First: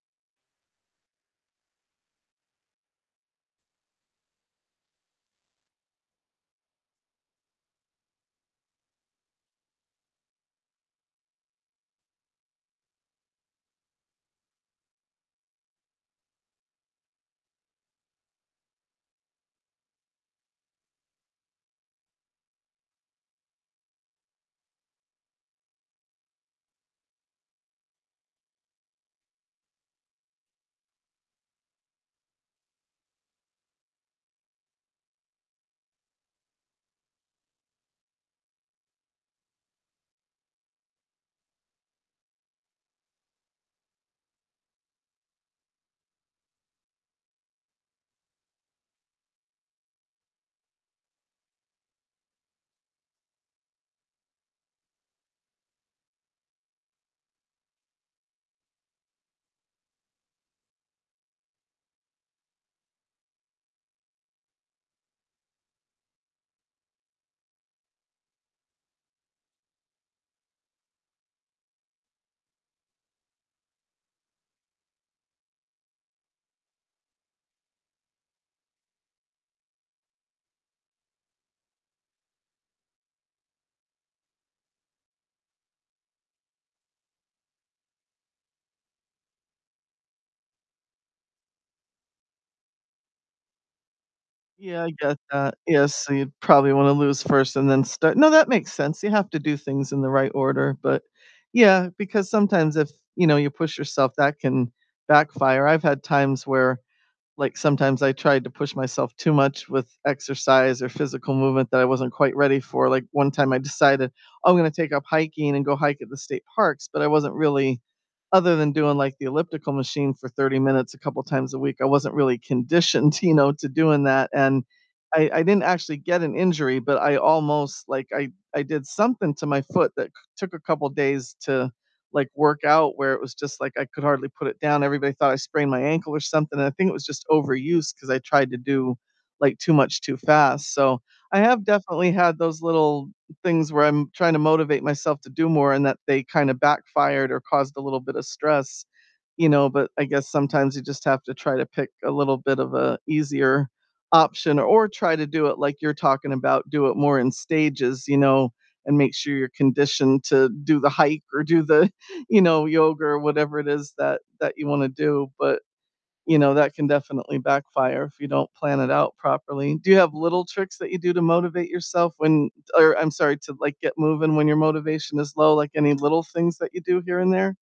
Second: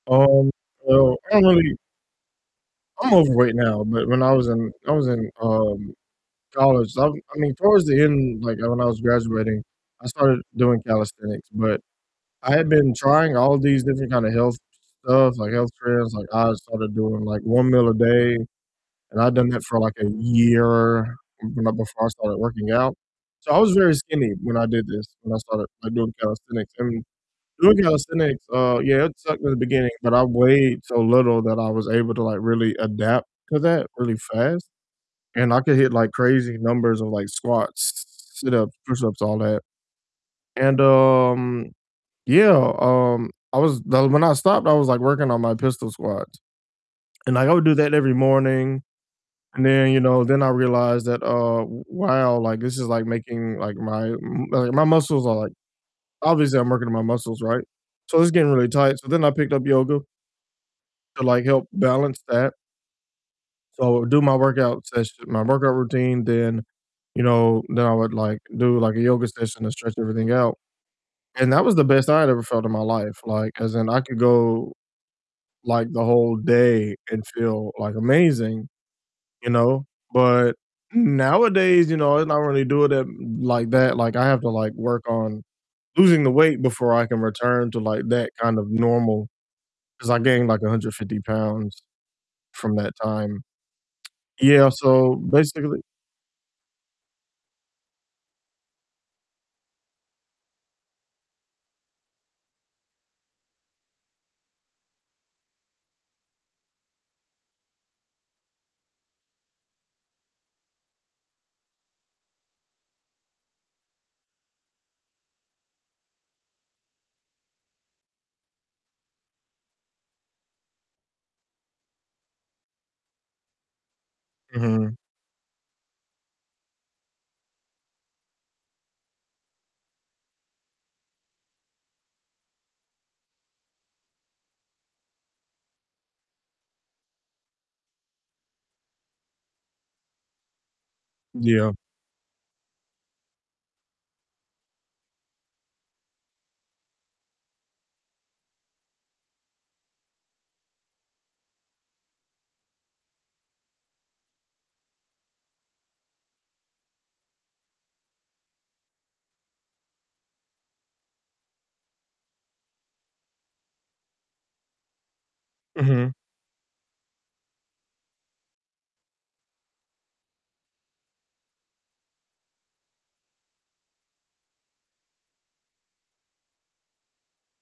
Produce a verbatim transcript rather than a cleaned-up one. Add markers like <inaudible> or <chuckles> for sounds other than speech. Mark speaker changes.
Speaker 1: Um, so, I don't really I'm overweight now, but when I was in I was in, um, college, I I mean, towards the end, like, when I was graduating, I started doing calisthenics but I had been trying all these different kind of health st stuff, like, health trends, like I started doing, like, one meal a day, and I'd done that for, like, a year b know, before I started working out. So, I was very skinny when I did this, when I started, like, doing calisthenics I mean, doing calisthenics, uh, yeah, it sucked in the beginning, but I weighed so little that I was able to, like, really adapt to that really fast, and I could hit, like, crazy numbers of, like, squats, s sit-ups, push-ups, all that, and, um, yeah, um, I was The When I stopped, I was, like, working on my pistol squats, and, like, I would do that every morning, and then, you know, then I realized that, uh, w wow, like, this is, like, making, like, my, m like, my muscles are like Obviously, I'm working on my muscles, right? So, it's getting really tight so, then I picked up yoga to, like, help balance that. So, do my workout session my workout routine, then, you know, then I would, like, do, like, a yoga session to stretch everything out, and that was the best I had ever felt in my life, like, 'cause then I could go, like, the whole day and feel, like, amazing, you know? But, mm nowadays, you know, I'm not really doing it like that, like, I have to, like, work on losing the weight before I can return to, like, that kind of normal, 'cause I gained, like, a hundred fifty pounds from that time. Yeah,
Speaker 2: Yeah, I
Speaker 1: so
Speaker 2: get that.
Speaker 1: basically
Speaker 2: Yeah, so, you probably want to lose first and then start no, that makes sense you have to do things in the right order, but yeah, because sometimes if, you know, you push yourself, that can backfire, I've had times where, like, sometimes I tried to push myself too much with exercise or physical movement that I wasn't quite ready for, like, one time I decided, "Oh, I'm gonna take up hiking and go hike at the state parks," but I wasn't really other than doing, like, the elliptical machine for thirty minutes a couple times a week, I wasn't really conditioned, you know, to doing that and
Speaker 1: Mhm.
Speaker 2: I I didn't actually get an injury, but I almost Like, I I did something to my foot that c took a couple days to, like, work out, where it was just like I could hardly put it down, everybody thought I sprained my ankle or something, and I think it was just overuse 'cause I tried to do, like, too much too fast so, I have
Speaker 1: Yeah.
Speaker 2: definitely had those little things where I'm tryna motivate myself to do more and that they kinda backfired or caused a little bit of stress, you know, but I guess sometimes you just have to try to pick a little bit of a easier option or try to do it like you're talking about, do it more in stages, you know, and make sure you're conditioned to do the hike or do the, <chuckles> you know, yoga or whatever it is that that you wanna do but,
Speaker 1: Mhm.
Speaker 2: you know, that can definitely backfire if you don't plan it out properly. Do you have little tricks that you do to motivate yourself when Or I'm sorry, to, like, get moving when your motivation is low? Like, any little things that you do here and there?